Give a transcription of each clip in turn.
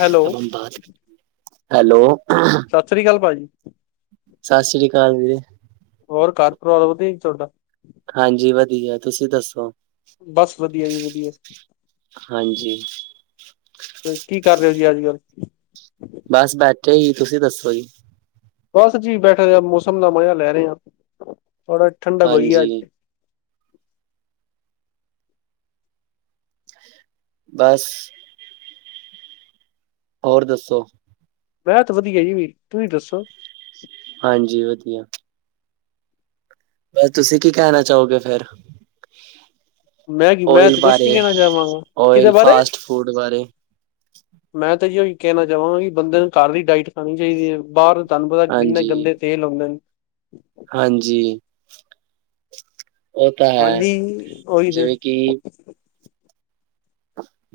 Hello, hello. ਸਸ ਸ੍ਰੀ ਕਾਲ ਭਾਅਜੀ। ਸਸ਼ ਸ਼੍ਰੀ ਕਾਲ ਵੀਰੇ। ਹੋਰ ਘਰ ਪਰਿਵਾਰ ਵਧੀਆ ਜੀ ਥੋੜਾ। ਹਾਂਜੀ ਵਧੀਆ ਤੁਸੀਂ ਦੱਸੋ। ਬਸ ਵਧੀਆ ਜੀ ਵਧੀਆ। ਹਾਂਜੀ ਕੀ ਕਰ ਰੇ ਓ ਅੱਜ-ਕੱਲ? ਬਸ ਬੈਠੇ ਈ ਤੁਸੀਂ ਦੱਸੋ ਜੀ। ਬਸ ਜੀ ਬੈਠਾ ਰ ਮੌਸਮ ਦਾ ਮਜ਼ਾ ਲੈ ਰੇ ਆ ਥੋੜਾ ਠੰਡਕ ਹੋਈ ਆ ਹਾਂਜੀ ਅੱ ਬਸ ਹੋਰ ਦੱਸੋ। ਬੋਤ ਵਧੀਆ ਜੀ ਵੀ ਤੁਸੀਂ ਦੱਸੋ। ਹਾਂਜੀ ਵਧੀਆ। ਬਸ ਤੁਸੀਂ ਕੀ ਕੈਣਾ ਚਾਓਗੇ ਫੇਰ। ਮੈਂ ਕੀ ਮੈਂ ਓਇਲ ਤੇ ਕੁਛ ਨੀ ਬਾਰੇ ਕੈਣਾ ਚਵਾਂਗਾ ਕਿਦੇ ਓਇਲ ਬਾਰੇ? ਫਾਸਟ ਫੂਡ ਬਾਰੇ ਮੈਂ ਤਾਂ ਜੀ ਓਈ ਕੈਣਾ ਚਾਵਾਂਗਾ ਕੀ ਬੰਦੇ ਨੂੰ ਕਾਰ ਲੀ ਡਾਇਟ ਖਾਣੀ ਚਾਇਦੀ ਏ ਬਾਰ ਤੁਆਨੂੰ ਪਤੇ ਕਿੰਨੇ ਹਾਂਜੀ ਗੰਦੇ ਤੇਲ ਹੁੰਦੇ ਨ ਹਾਂਜੀ ਓ ਤਾਂ ਹੈ ਹਾਂਜੀ, ਉਹੀ ਤੇ ਜਿਵੇਂ ਕੀ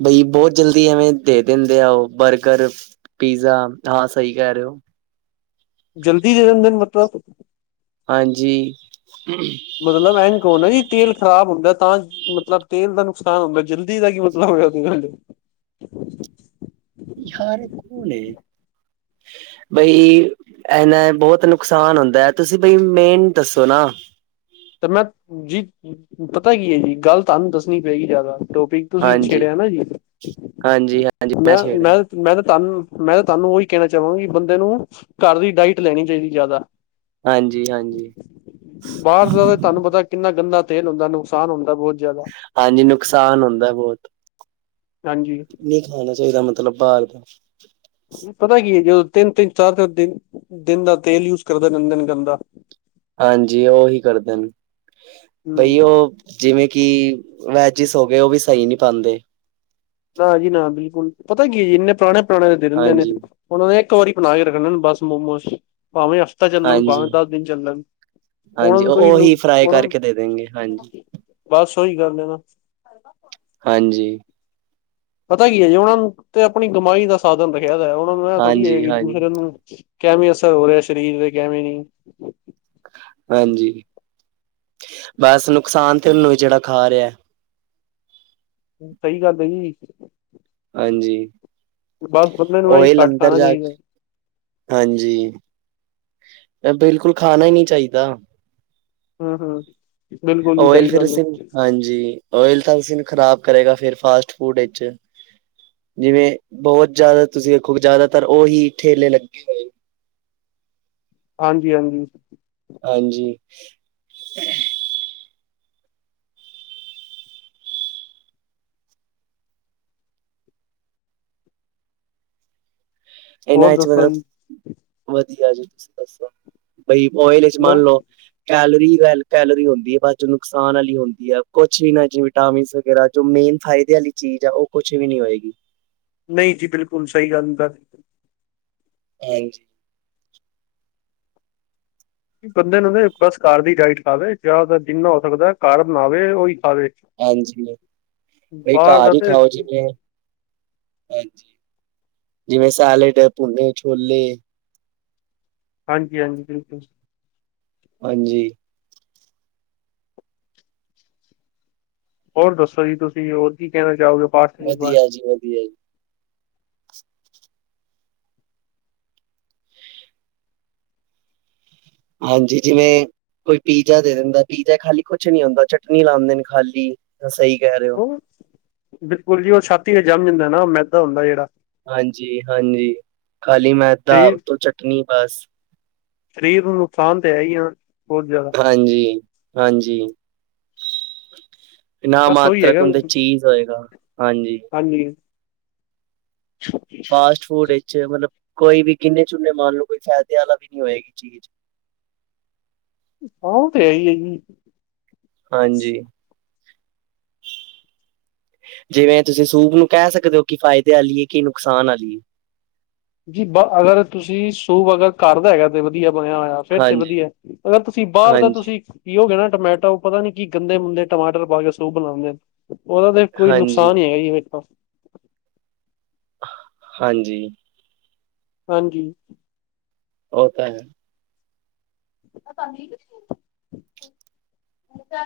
ਬਈ ਬੋ ਜਲਦੀ ਐਵੇਂ ਦੇ ਦੇਂਦੇ ਆ ਓ ਬਰਗਰ। ਪੀਜ਼ਾ ਤਾਂ ਸਈ ਕੇ ਰੇ ਓ। ਜਲਦੀ ਦੇ ਦੇ ਦਿੰਦੇ ਨੇ ਮਤਲਬ? ਹਾਂਜੀ। ਮਤਲਬ ਐ ਨ ਕੌ ਨਾ ਜੀ ਤੇਲ ਖਰਾਬ ਹੁੰਦਾ ਤਾਂ ਮਤਲਬ ਤੇਲ ਦਾ ਨੁਕਸਾਨ ਹੁੰਦੈ ਜਲਦੀ ਦਾ ਕੀ ਮਤਲਬ [unintelligible] ਯਾਰ ਕੋਲ ਏ ਬਈ ਐ ਨੈ ਬੋਤ ਨੁਕਸਾਨ ਹੁੰਦੈ ਤੁਸੀਂ ਬਈ ਮੇਨ ਦੱਸੋ ਨਾ। ਤੇ ਮੈਂ ਜੀ ਪਤਾ ਕੀ ਏ ਜੀ ਗੱਲ ਤਾਨ ਦੱਸਣੀ ਪਏਗੀ ਜਾਦਾ ਟੋਪਿ ਹਾਂਜੀ-ਹਾਂਜੀ ਹ ਮੈਂ-ਮੈਂ-ਮੈਂ ਤਾਂ ਤਾਨੂੰ ਮੈਂ ਤਾਂ ਤਾਨੂੰ ਓਈ ਕੈਣਾ ਚਾਵਾਂਗੀ ਬੰਦੇ ਨੂੰ ਘਾਰ ਦੀ ਡਾਇਟ ਲੈਣੀ ਚਾਇਦੀ ਜਾਦਾ। ਹਾਂਜੀ-ਹਾਂਜੀ। ਤਾਨੂੰ ਪਤਾ ਕਿੰਨਾ ਗੰਦਾ ਤੇਲ ਹੁੰਦਾ ਨੁਕਸਾਨ ਹੁੰਦਾ ਬੋਤ ਜਾਦਾ। ਹਾਂਜੀ ਨੁਕਸਾਨ ਹੁੰਦੈ ਬੋਤ। ਹਾਂਜੀ। ਨਈ ਖਾਣਾ ਚਾਇਦਾ ਮਤਲਬ ਬਾਰ ਦਾ। ਪਤਾ ਕੀ ਏ ਜਦੋਂ ਤਿੰਨ-ਤਿੰਨ ਚਾਰ-ਚਾਰ ਦੀ ਦਿਨ ਦਾ ਤੇਲ ਯੂਜ ਕਰਦੇ ਰੈਂਦੇ ਨੇ ਗੰਦਾ। ਹਾਂਜੀ ਓਹੀ ਕਰਦੇ ਨ ਬਈ ਓ ਹੂੰ ਜਿਵੇਂ ਕੀ ਵੈਜਿਸ ਹੋਗੇ ਓ ਵੀ ਸਈ ਨੀ ਪਾਂਦੇ। ਨਾ ਜੀ ਨਾ ਬਿਲਕੁੱਲ ਪਤਾ ਕੀ ਜੇ ਇੰਨੇ ਪੁਰਾਣੇ-ਪੁਰਾਣੇ ਦੇ ਦੇਂਦੇ ਨੇ। ਹਾਂਜੀ ਉਨਾਂ ਨੇ ਇੱਕ ਵਾਰੀ ਬਣਾ ਕੇ ਰੱਖਣੇ ਨੇ ਬਸ ਮੋਮੋਸ ਪਾਵੇਂ ਹਫ ਤਾ ਚੱਲਣ ਪਾਵੇ ਹਾਂਜੀ ਦਸ ਦਿਨ ਚੱਲਣ ਉਨਾਂ ਹਾਂਜੀ ਨੂ ਕੋਈ ਨੂ ਉਹੀ ਫਰਾਈ ੳਨਾ ਕਰਕੇ ਦੇ ਦੇਣਗੇ ਹਾਂਜੀ ਬਸ ਓਈ ਗੱਲ ਐ ਨਾ। ਹਾਂਜੀ। ਪਤਾ ਕੀ ਐ ਜੀ ਉਨਾਂ ਨੂੰ ਤੇ ਆਪਣੀ ਕਮਾਈ ਦਾ ਸਾਧਨ ਰੱਖਿਆ ਦੈ ਉਨਾ ਨੂੰ ਏ ਥੋੜੀ ਏ ਹਾਂਜੀ ਇੱਕ ਹਾਂਜੀ ਦੂਸਰੇ ਨੂੰ ਕੈਵੇਂ ਅਸਰ ਹੋ ਰਿਆ ਸਰੀਰ ਦੇ ਕੈਵੇਂ ਨੀ। ਹਾਂਜੀ, ਬਸ ਨੁਕਸਾਨ ਤੇ ਉਨੂੰ ਜੇੜਾ ਖਾ ਰੇਐ। ਸਹੀ ਗੱਲ ਏ ਜੀ। ਹਾਂਜੀ, ਬਸ ਬੰਦੇ ਨੂੰ ਇਹੀ ਉਈ ਘੱਟ ਲੰਧਰ ਖਾਣਾ ਜਾ ਚਾਹੀਦਾ ਕੇ। ਹਾਂਜੀ, ਏ ਬਿਲਕੁਲ ਖਾਣਾ ਈ ਨ ਚਾਈਦਾ। ਹ ਹ। ਓਇਲ ਫਿਰ ਸਿਨ ਹਾਂਜੀ ਓਇਲ ਤਾਂ ਸਿਨ ਖ਼ਰਾਬ ਕਰੇਗਾ ਫ ਫਾਸਟ ਫੂਡ ਏਚ। ਜਿਵੇਂ ਬਹੁਤ ਜਿਆਦਾ ਤੁਸੀਂ ਦੇਖੋ ਜ਼ਿਆਦਾਤਰ ਉਹੀ ਠੇਲੇ ਲੱਗੇ ਹੋਏ। ਹਾਂਜੀ-ਹਾਂਜੀ। ਹਾਂਜੀ। ਏਨਾਂ ਹੋਰ ਏਚ ਦੱਸੋ ਮਤਲਬ ਜੀ ਵਧੀਆ ਜੀ ਤੁਸੀਂ ਦੱਸੋ। ਬਾਈ ਓਏਲ ਏਚ ਮਨ ਮੈਂ ਲੋ। ਕੈਲਰੀ ਵੇਲ ਕੈਲਰੀ ਹੋਂਦੀ ਏ ਬਾਦ ਚੋ ਨੁਕਸਾਨ ਆਲੀ ਹੁੰਦੀ ਏ ਕੋਛ ਇ ਨਾ ਚ ਵਿਟਾਮਿਨਸ ਵਗੈਰਾ। ਜੋ ਮੇਨ ਫਾਇਦੇ ਵਾਲੀ ਚੀਜ਼ ਏ ਉਹ ਕੁਛ ਵੀ ਨੀ ਹੋਏਗੀ। ਨਈ ਜੀ ਬਿਲਕੁਲ ਸਹੀ ਗੱਲ [inaudible] ਹਾਂਜੀ। ਬੰਦੇ ਨੂੰ ਨਾ ਬਸ ਘਰ ਦੀ ਡਾਇਟ ਖਾਵੇ ਜਾਦਾਤਰ ਜਿੰਨਾ ਹੋ ਸਕਦਾ ਘਰ ਬਣਾਵੇ ਓਈ ਖਾਵੇ। ਹਾਂਜੀ। ਬਈ ਬਾਹਰ ਦਾ ਘਰ ਈ ਤੇ ਖਾਓ ਜਿਵੇਂ ਹਾਂਜੀ। ਜਿਵੇਂ ਸਾਲਿਡ ਐ ਭੁੰਨੇ ਛੋਲੇ। ਹਾਂਜੀ ਹਾਂਜੀ ਬਿਲਕੁਲ। ਹਾਂਜੀ। ਹੋਰ ਦੱਸੋ ਜੀ ਤੁਸੀ। ਹੋਰ ਕੀ ਕਹਿਣਾ ਚਾਹੋਗੇ? ਫਾਸਟ ਫੂਡ ਵਧੀਆ ਬਾਰੇ ਜੀ। ਵਧੀਆ ਜੀ। ਹਾਂਜੀ ਜਿਵੇਂ ਕੋਈ ਪੀਜ਼ਾ ਦੇ ਦੇਂਦਾ। ਪੀਜ਼ਾ ਖਾਲੀ ਕੁਛ ਨੀ ਹੁੰਦਾ ਚਟਨੀ ਲਾਂਦੇ ਨੇ ਖਾਲੀ। ਸਹੀ ਕਹਿ ਰਹੇ ਹੋ ਬਿਲਕੁਲ ਜੀ ਓ ਛਾਤੀ ਤੇ ਜੰਮ ਜਾਂਦਾ ਨਾ। ਔ ਮੈਦਾ ਹੁੰਦਾ ਜੇੜਾ। ਹਾਂਜੀ ਹਾਂਜੀ। ਖਾਲੀ ਮੈਦਾ ਸਰੀਰ ਉਤੋਂ ਚਟਨੀ ਬਸ। ਸਰੀਰ ਨੂੰ ਨੁਕਸਾਨ ਤਾਂ ਹੈ ਈ ਆ ਬੋਤ ਜਾਦਾ। ਹਾਂਜੀ ਹਾਂਜੀ। ਨਾ ਬਸ ਉਹੀ ਮਾਤਰ ਕ ਹੈਗਾ ਉਂਦੇ ਚੀਜ਼ ਹੋਏਗਾ। ਹਾਂਜੀ। ਹਾਂਜੀ। ਫਾਸਟ ਫੂਡ ਇਚ ਮਲਬ ਕੋਈ ਵੀ ਗਿਨੇ ਚੁਨੇ ਮੰਨ ਲਓ ਕੋਈ ਫਾਇਦੇ ਵਾਲਾ ਵੀ ਨੀ ਹੋਏਗੀ ਚੀਜ਼। ਹਾਂ ਓ ਤੇ ਹੈਈ ਏਜੀ। ਹਾਂਜੀ। ਜਿਵੇਂ ਤੁਸੀ ਸੂਪ ਨੂੰ ਕਹਿ ਸਕਦੇ ਓ ਕਿ ਫਾਇਦੇ ਵਾਲੀ ਏ ਕਿ ਨੁਕਸਾਨ ਆਲੀ ਏ। ਜੀ ਬ ਅਗਰ ਤੁਸੀ ਸੂਪ ਅਗਰ ਘਰਦਾ ਹੈਗਾ ਤੇ ਵਧੀਆ ਬਣਿਆ ਹੋਇਆ। ਫੇਰ ਤੇ ਹਾਂਜੀ ਵਧੀਐ। ਅਗਰ ਤੁਸੀ ਬਾਰ ਦਾ ਹਾਂਜੀ ਤੁਸੀ ਪੀਓਗੇ ਨਾ ਟਮੈਟੋ ਪਤਾ ਨੀ ਕੀ ਗੰਦੇ ਮੁੰਦੇ ਟਮਾਟਰ ਪਾ ਕੇ ਸੂਪ ਬਣਾਦੇਂ ਨੇ। ਔਦਾ ਤੇ ਕੋਈ ਹਾਂਜੀ ਨੁਕਸਾਨ ਈ ਹੈਗਾ ਜੀ ਫੇ ਤਾਂ। ਹਾਂਜੀ। ਹਾਂਜੀ। ਓਤਾ ਹੈ।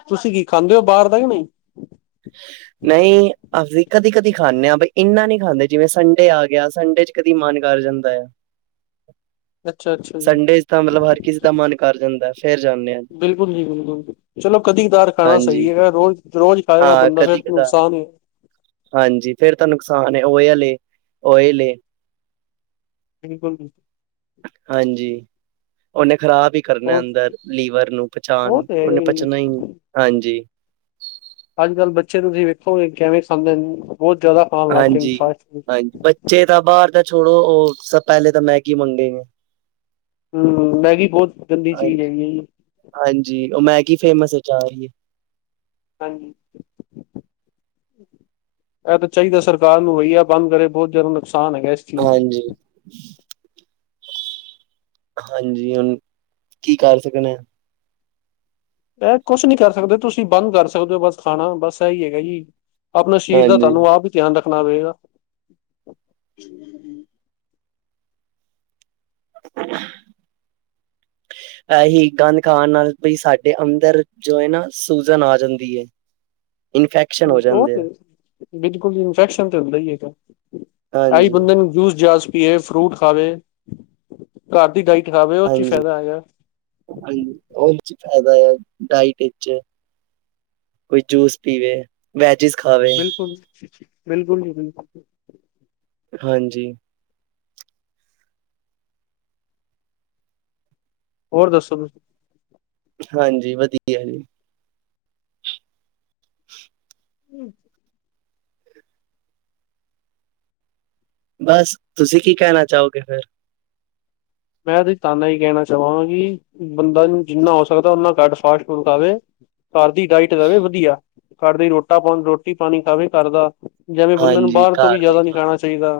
ਤੁਸੀ ਕੀ ਖਾਂਦੇ ਓ ਬਾਰ ਦਾ ਯਾ ਨਈ? ਨਈ, ਅਸੀ ਕਦੀ ਕਦੀ ਖਾਂਦੇ ਆਂ। ਬਈ ਇੰਨਾ ਨਈ ਖਾਂਦੇ ਜਿਵੇਂ ਸੰਡੇ ਆ ਗਿਆ ਸੰਡੇ ਚ ਕਦੀ ਮਨ ਕਰ ਜਾਂਦਾ ਐ। ਅੱਛਾ ਅੱਛਾ ਜੀ ਸੰਡੇ ਚ ਤਾਂ ਮਤਲਬ ਹਰ ਕਿਸੀ ਦਾ ਮਨ ਕਰ ਜਾਂਦਾ ਐ ਫੇਰ ਜਾਂਨੇ ਆਂ। ਬਿਲਕੁਲ ਜੀ ਬਿਲਕੁਲ ਚਲੋ ਕਦੀ -ਕਦਾਰ ਖਾਣਾ ਸਹੀ ਹੈਗਾ, ਰੋਜ਼-ਰੋਜ਼ ਖਾਏਗਾ ਹਾਂ ਬੰਦਾ, ਕਦੀ ਫੇਰ ਕਦਾ ਨੁਕਸਾਨ ਏ ਹਾਂਜੀ, ਫੇਰ ਤਾਂ ਨੁਕਸਾਨ ਏ, ਔਯਲ ਏ, ਓਏਲ ਏ ਬਿਲਕੁਲ ਜੀ। ਹਾਂਜੀ। ਉਨੇ ਖ਼ਰਾਬ ਈ ਕਰਨਾ ਹੋਰ ਅੰਦਰ ਲੀਵਰ ਨੂੰ, ਉਹ ਪਚਾਣ ਤੇ ਹੈ ਓਨੇ ਹੀ ਏ। ਪਚਣਾ ਈ ਨਈ ਹਾਂਜੀ ਅੱਜ -ਕੱਲ੍ਹ ਬੱਚੇ ਨੂੰ ਤੁਸੀ ਵੇਖੋ, ਕੈਵੇਂ ਖਾਂਦੇ ਨ, ਬੋਤ ਜਿ ਜਿਆਦਾ ਖਾਣ ਲੱਗ ਗਏ ਫਾਸਟ -ਫੁ ਚੇ ਤਾਂ ਬਾਰ ਦਾ ਛੋੜੋ ਓਹ, ਸ ਪਹਿਲੇ ਤਾਂ ਮੈਗੀ ਮੰਗਣੀ ਏ ਹੂੰ, ਮੈਗੀ ਬੋਤ ਗੰਦੀ ਚੀਜ਼, ਹਾਂਜੀ, ਹੈਗੀ ਏ ਜੀ ਹਾਂਜੀ, ਓ ਮੈਗੀ ਫੇਮਸ ਚ ਆਏਗੀ ਹਾਂਜੀ। ਐ ਤਾ ਚਾਹੀਦਾ ਸਰਕਾਰ ਨੂੰ, ਵਈ ਐ ਬੰਦ ਕਰੇ ਬੋਹਤ ਜਿਆਦਾ ਨੁਕਸਾਨ ਹੈਗਾ ਏਸ ਹਾਂਜੀ। ਹਾਂਜੀ, ਹੁਣ ਕੀ ਕਰ ਸਕਣੇ ਆ ਐ ਕੁਛ ਨੀ ਕਰ ਸਕਦੇ, ਤੁਸੀ ਬੰਦ ਕਰ ਸਕਦੇ ਓ ਬਸ ਖਾਣਾ, ਬਸ ਐ ਈ ਹੈਗਾ ਜੀ ਅਪਣੇ ਸਰੀਰ ਦਾ ਹਾਂਜੀ ਤਾਨੂੰ, ਆਪ ਈ ਧਿਆਨ ਰੱਖਣਾ, ਪੇਏਗਾ [unintelligible] [inaudible] ਐਹੀ ਗੰਦ ਖਾਣ ਨਾਲ, ਬਈ ਸਾਡੇ ਅੰਦਰ ਜੋ ਐ ਨਾ ਸੂਜਨ ਆ ਜਾਂਦੀ ਆ ਇਨਫੈਕ ਓਕੇ, ਬਿਲਕੁਲ ਇਨਫੈਕਸ਼ਨ ਤੇ ਹੁੰਦਾ ਈ ਹੈਗਾ ਆਈ ਹਾਂਜੀ ਬੰਦੇ, ਨੂੰ ਜੂਸ -ਜਾਸ ਪੀਏ ਫਰੂਟ ਖਾਵੇ, ਘਰ ਦੀ ਡਾਇਟ ਖਾਵੇ ਉਹ ਚ ਹੀ, ਹਾਂਜੀ ਫ਼ਾਇਦਾ ਹੈਗਾ ਹਾਂਜੀ ਉਹਦੇ ਚ ਫਾਇਦਾ ਆ ਡਾਇਟ ਵਿੱਚ ਕੋਈ ਜੂਸ ਪੀਵੇ, ਵੈਜਿਜ ਖਾਵੇ ਹੁਣ, ਬਿਲਕੁਲ ਜੀ, ਬਿਲਕੁਲ ਹਾਂਜੀ। ਹੋਰ ਦੱਸੋ ਤੁਸੀਂ? ਹਾਂਜੀ, ਵਧੀਆ ਜੀ [unintelligible] ਹਮ ਬਸ, ਤੁਸੀਂ ਕੀ ਕਹਿਣਾ, ਚਾਹੋਗੇ ਫੇਰ? ਮੈਂ ਤੇ ਤਾ ਨਾ ਹੀ ਕਹਿਣਾ ਚਾਹਾਂ ਕਿ, ਬੰਦਾ ਜਿੰਨਾ ਹੋ ਸਕਦਾ, ਓਨਾ ਘੱਟ ਫਾਸਟ ਫੂਡ ਖਾਵੇ। ਘਰ ਦੀ ਡਾਇਟ ਲਵੇ ਵਧੀਆ, ਘਰ ਦੀ ਰੋਟਾ ਪਾ ਰੋਟੀ -ਪਾਣੀ ਖਾਵੇ ਘਰ ਦਾ ਜਿਵੇਂ ਬੰਦੇ ਨੂੰ, ਹਾਂਜੀ ਬਾਹਰ ਤੋਂ ਵੀ ਘਰ ਦਾ ਹੀ ਜ਼ਿਆਦਾ ਨਈ ਖਾਓ ਖਾਣਾ ਚਾਹੀਦਾ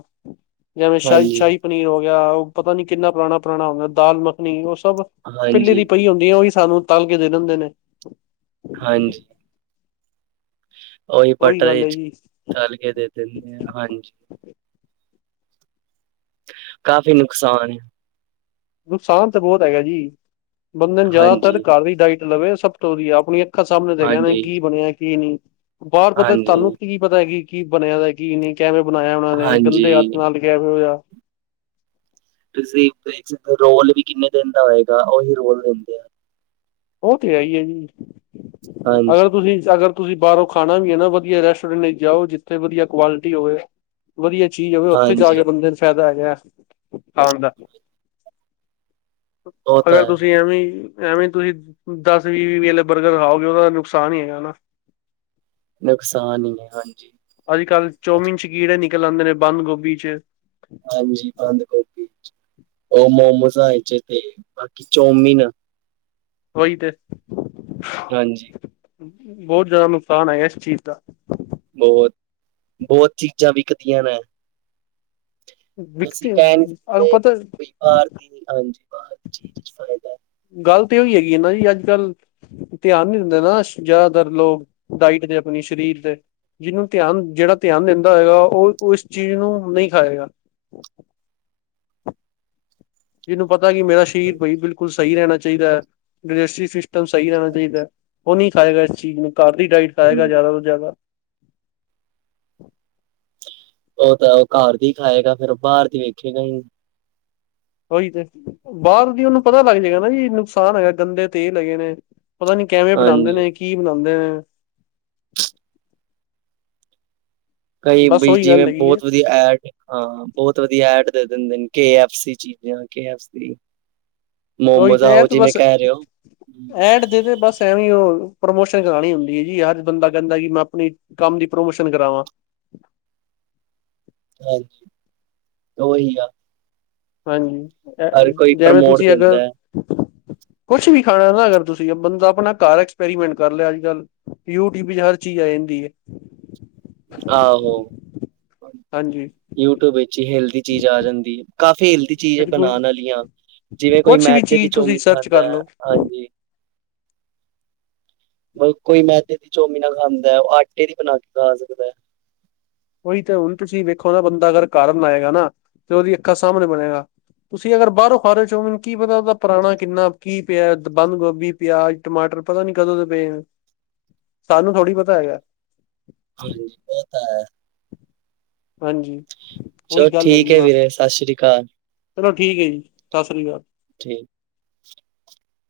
ਜਿਵੇਂ ਸ਼ਾਹੀ ਹਾਂਜੀ -ਸ਼ਾਹੀ ਪਨੀਰ ਹੋ ਗਿਆ ਉਹ ਪਤਾ ਨੀ ਕਿੰਨਾ ਪੁਰਾਣਾ -ਪੁਰਾਣਾ ਹੁੰਦਾ ਦਾਲ ਮੱਖਣੀ, ਉਹ ਸਭ ਪਿੱਲੇ ਦੀ ਹਾਂਜੀ ਪਈ ਹੁੰਦੀ ਹੈ, ਉਹੀ ਸਾਨੂੰ ਤਲ ਕੇ ਦੇ ਦਿੰਦੇ ਨੇ ਹਾਂਜੀ। ਓਹੀ ਉਹੀ ਗੱਲ ਬਟਰੇ ਹੈ ਚ ਜੀ ਤਲ ਕੇ, ਦੇ ਦਿੰਦੇ ਆ ਹਾਂਜੀ ਕਾਫੀ ਨੁਕਸਾਨ ਨੁਕਸਾਨ ਤਾਂ ਬਹੁਤ ਹੈਗਾ ਜੀ, ਬੰਦੇ ਨੂੰ ਜ਼ਿਆਦਾਤਰ ਹਾਂਜੀ ਘਰ ਦੀ ਡਾਇਟ ਲਵੇ, ਸਭ ਤੋਂ ਵਧੀਆ ਆਪਣੀਆਂ ਅੱਖਾਂ ਸਾਹਮਣੇ ਦੇਖਿਆ, ਹਾਂਜੀ ਕੀ ਬਣਿਆ ਕੀ ਨਹੀਂ, ਬਾਹਰ ਪਤਾ ਤੁਹਾਨੂੰ ਹਾਂਜੀ ਕੀ ਪਤਾ ਹੈ, ਕਿ- ਕੀ ਬਣਿਆ ਕੀ ਨੇ, ਕਿਵੇਂ ਬਣਾਇਆ ਉਹਨਾਂ ਨੇ, ਗੰਦੇ ਹਾਂਜੀ ਹੱਥ ਨਾਲ ਕਿਵੇ ਹੋਇਆ ਤੁਸੀਂ, ਰੋਲ ਵੀ ਕਿੰਨੇ ਦਿਨ ਦਾ ਹੋਏਗਾ, ਉਹੀ ਰੋਲ ਦਿੰਦੇ ਆ ਉਹ ਤੇ ਹੈ ਹੀ ਹੈ ਜੀ ਅਗਰ ਹਾਂਜੀ ਤੁਸੀਂ ਅਗਰ ਤੁਸੀਂ ਬਾਹਰੋਂ ਖਾਣਾ ਵੀ ਹੈ ਨਾ, ਵਧੀਆ ਰੈਸਟੋਰੈਂਟ ਚ ਜਾਓ ਜਿੱਥੇ, ਵਧੀਆ ਕੁਆਲਿਟੀ ਹੋਵੇ ਵਧੀਆ ਚੀਜ਼ ਹੈਵੇ ਉੱਥੇ ਜਾ ਕੇ ਹਾਂਜੀ ਬੰਦੇ ਨੂੰ ਫਾਇਦਾ ਹੈਗਾ। ਆ ਦਾ। ਉਹ ਤਾਂ ਅਗਰ ਹੈ ਤੁਸੀਂ ਐਵੇਂ- ਐਵੇਂ ਤੁਸੀਂ ਦਸ- ਵੀਹ -ਵੀਹ ਵਲੇ ਬਰਗਰ ਖਾਓਗੇ ਉਹਦਾ ਦਾ ਨੁਕਸਾਨ ਹੀ ਹੈਗਾ ਨਾ। ਨੁਕਸਾਨ ਹੀ ਹੈ, ਹਾਂਜੀ। ਅੱਜ ਕੱਲ੍ਹ ਚੌਮੀਨ ਚ' ਕੀੜੇ ਨਿਕਲ ਆਉਂਦੇ ਨੇ ਬੰਦ ਗੋਭੀ ਚ'। ਹਾਂਜੀ ਬੰਦ ਗੋਭੀ, ਉਹ ਮੋਮੋਸਾਂ ਤੇ ਬਾਕੀ ਚੋਮੀਿਨ ਉਹੀ ਤੇ। ਹਾਂਜੀ। ਬਹੁਤ ਜ਼ਿਆਦਾ ਨੁਕਸਾਨ ਹੈਆ ਇਸ ਚੀਜ਼ ਦਾ। ਬਹੁਤ- ਬਹੁਤ ਚੀਜ਼ਾਂ ਵਿਕਦੀਆਂ ਨੇ। ਵਸੀ ਵਿਕਤੇ ਕਹਿ ਨੀ ਸਕਦੇ ਪਤਾ ਬਈ ਬਾਰ ਦੀ। ਹਾਂਜੀ। ਬਹੁਤ ਚੀਜ਼ ਚ' ਫਾਇਦਾ। ਗੱਲ ਤੇ ਉਹੀ ਹੈਗੀ ਹੈ ਨਾ ਜੀ ਅੱਜ ਕੱਲ੍ਹ ਧਿਆਨ ਨੀ ਦਿੰਦੇ ਨਾ ਜ਼ਿਆਦਾਤਰ ਲੋਕ, ਡਾਇਟ ਦੇ ਆਪਣੀ ਸਰੀਰ ਦੇ। ਜਿਹਨੂੰ ਧਿਆਨ, ਜਿਹੜਾ ਧਿਆਨ ਦਿੰਦਾ ਹੈਗਾ ਉਹ ਇਸ ਚੀਜ਼ ਨੂੰ ਨਹੀਂ ਖਾਏਗਾ। ਜਿਹਨੂੰ ਪਤਾ ਕਿ ਮੇਰਾ ਸਰੀਰ ਬਾਈ ਬਿਲਕੁਲ ਸਹੀ ਰਹਿਣਾ ਚਾਹੀਦਾ ਹੈ, ਡਟ ਸਿਸਟਮ ਸਹੀ ਰਹਿਣਾ ਚਾਹੀਦਾ, ਉਹ ਨਹੀਂ ਖਾਏਗਾ ਇਸ ਚੀਜ਼ ਨੂੰ ਘਰ ਦੀ ਡਾਇਟ ਖਾਏਗਾ ਹੂੰ ਜ਼ਿਆਦਾ ਤੋਂ ਜ਼ਿਆਦਾ। ਉਹ ਤਾਂ ਉਹ ਘਰ ਦੀ ਖਾਏਗਾ ਫੇਰ ਬਾਹਰ ਦੀ ਵੇਖੇਗਾ ਹੀ। ਉਹੀ ਤੇ, ਬਾਹਰ ਦੀ ਉਹਨੂੰ ਪਤਾ ਲੱਗ ਜਾਏਗਾ ਨਾ ਜੀ ਨੁਕਸਾਨ ਹੈਗਾ ਗੰਦੇ ਤੇਲ ਹੈਗੇ ਨੇ। ਪਤਾ ਨੀ ਕਿਵੇਂ ਬਣਾਉਂਦੇ ਹਾਂਜੀ ਨੇ, ਕੀ ਬਣਾਉਂਦੇ ਨੇ? ਕਈ ਬ ਬਸ ਉਹੀ ਜਿਵੇਂ ਗੱਲ ਹੈਗੀ ਹੈ ਬਹੁਤ ਵਧੀਆ ਐਡ ਹਾਂ। ਬਹੁਤ ਵਧੀਆ ਐਡ ਦੇ ਦਿੰਦੇ ਨੇ ਕੇ ਏਫ ਸੀ ਦੀਆਂ ਚੀਜਾਂ, ਕੇ ਏਫ ਸੀ। ਮੋਮੋ ਉਹੀ ਦਾ ਤੇ ਆ ਇਹ ਉਹ ਤੇ ਜਿਵੇਂ ਬਸ ਕਹਿ ਰਹੇ ਹੋ। ਐਡ ਬਸ ਐਵੇਂ ਉਹ ਪ੍ਰਮੋਸ਼ਨ ਕਰਾਉਣੀ ਹੁੰਦੀ ਹੈ ਜੀ ਹਰ ਬੰਦਾ ਕਹਿੰਦਾ ਕਿ ਮੈਂ ਆਪਣੀ ਕੰਮ ਦੀ ਪ੍ਰਮੋਸ਼ਨ ਕਰਾਵਾਂ। ਹਾਂਜੀ। ਉਹੀ ਆ। ਹਾਂਜੀ। ਅ ਹਰ ਕੋਈ ਜਿਵੇਂ ਪ੍ਰਮੋਟ ਤੁਸੀਂ ਅਗਰ ਦਿੰਦਾ ਹੈ। ਕੁਛ ਵੀ ਖਾਣਾ ਨਾ ਅਗਰ ਤੁਸੀਂ ਬੰਦਾ ਆਪਣਾ ਘਰ ਐਕਸਪੈਰੀਮੈਂਟ ਕਰ ਲਿਆ ਅੱਜ ਕੱਲ। ਯੂਟਿਊਬ ਚ' ਹਰ ਚੀਜ਼ ਆ ਜਾਂਦੀ ਏ। ਆਹੋ! ਹਾਂਜੀ ਯੂਟਿਊਬ ਵਿੱਚ ਹੀ ਹੈਲਦੀ ਚੀਜ਼ ਆ ਜਾਂਦੀ। ਕਾਫੀ ਦੀ ਚੀਜ਼ ਬਿਲਕੁਲ ਬਣਾਉਣ ਵਾਲੀ ਆ, ਜਿਵੇਂ ਕੋਈ ਕੁਛ ਵੀ ਮੈਦੇ ਦੀ ਚੀਜ਼ ਤੁਸੀਂ ਚੌਮੀ ਸਰਚ ਕਰ ਖਾਂਦਾ। ਲਓ ਹਾਂਜੀ। ਮਲ ਕੋਈ ਮੈਦੇ ਦੀ ਚੋਮੀਨਾ ਖਾਂਦਾ, ਉਹ ਆਟੇ ਦੀ ਬਣਾ ਕੇ ਖਾ ਸਕਦਾ ਹੈ। ਉਹੀ ਤਾਂ ਹੁਣ ਤੁਸੀਂ ਵੇਖੋ ਨਾ ਬੰਦਾ ਅਗਰ ਘਰ ਬਣਾਏਗਾ ਨਾ ਤੇ ਉਹਦੀ ਅੱਖਾਂ ਸਾਹਮਣੇ ਬਣੇਗਾ। ਤੁਸੀਂ ਅਗਰ ਬਾਹਰੋਂ ਖਾ ਰਹੇ ਚੋਮੈਨੂੰ ਕੀ ਪਤਾ ਉਹਦਾ ਪੁਰਾਣਾ ਕਿੰਨਾ ਕੀ ਪਿਆ ਬੰਦ ਗੋਭੀ। ਪਿਆਜ, ਟਮਾਟਰ ਪਤਾ ਨੀ ਕਦੋਂ ਦੇ ਪਏ। ਸਾਨੂੰ ਥੋੜ੍ਹੀ ਪਤਾ ਹੈਗਾ। ਹਾਂਜੀ, ਉਹ ਤਾਂ ਹੈ। ਹਾਂਜੀ। ਚਲੋ ਉਹੀ ਗੱਲ ਹੈਗੀ ਠੀਕ ਆ ਹੈ ਮਾਸੀ, ਵੀਰੇ ਸਤਿ ਸ੍ਰੀ ਅਕਾਲ ਚਲੋ ਠੀਕ ਹੈ ਜੀ ਸਤਿ ਸ੍ਰੀ ਅਕਾਲ। ਠੀਕ।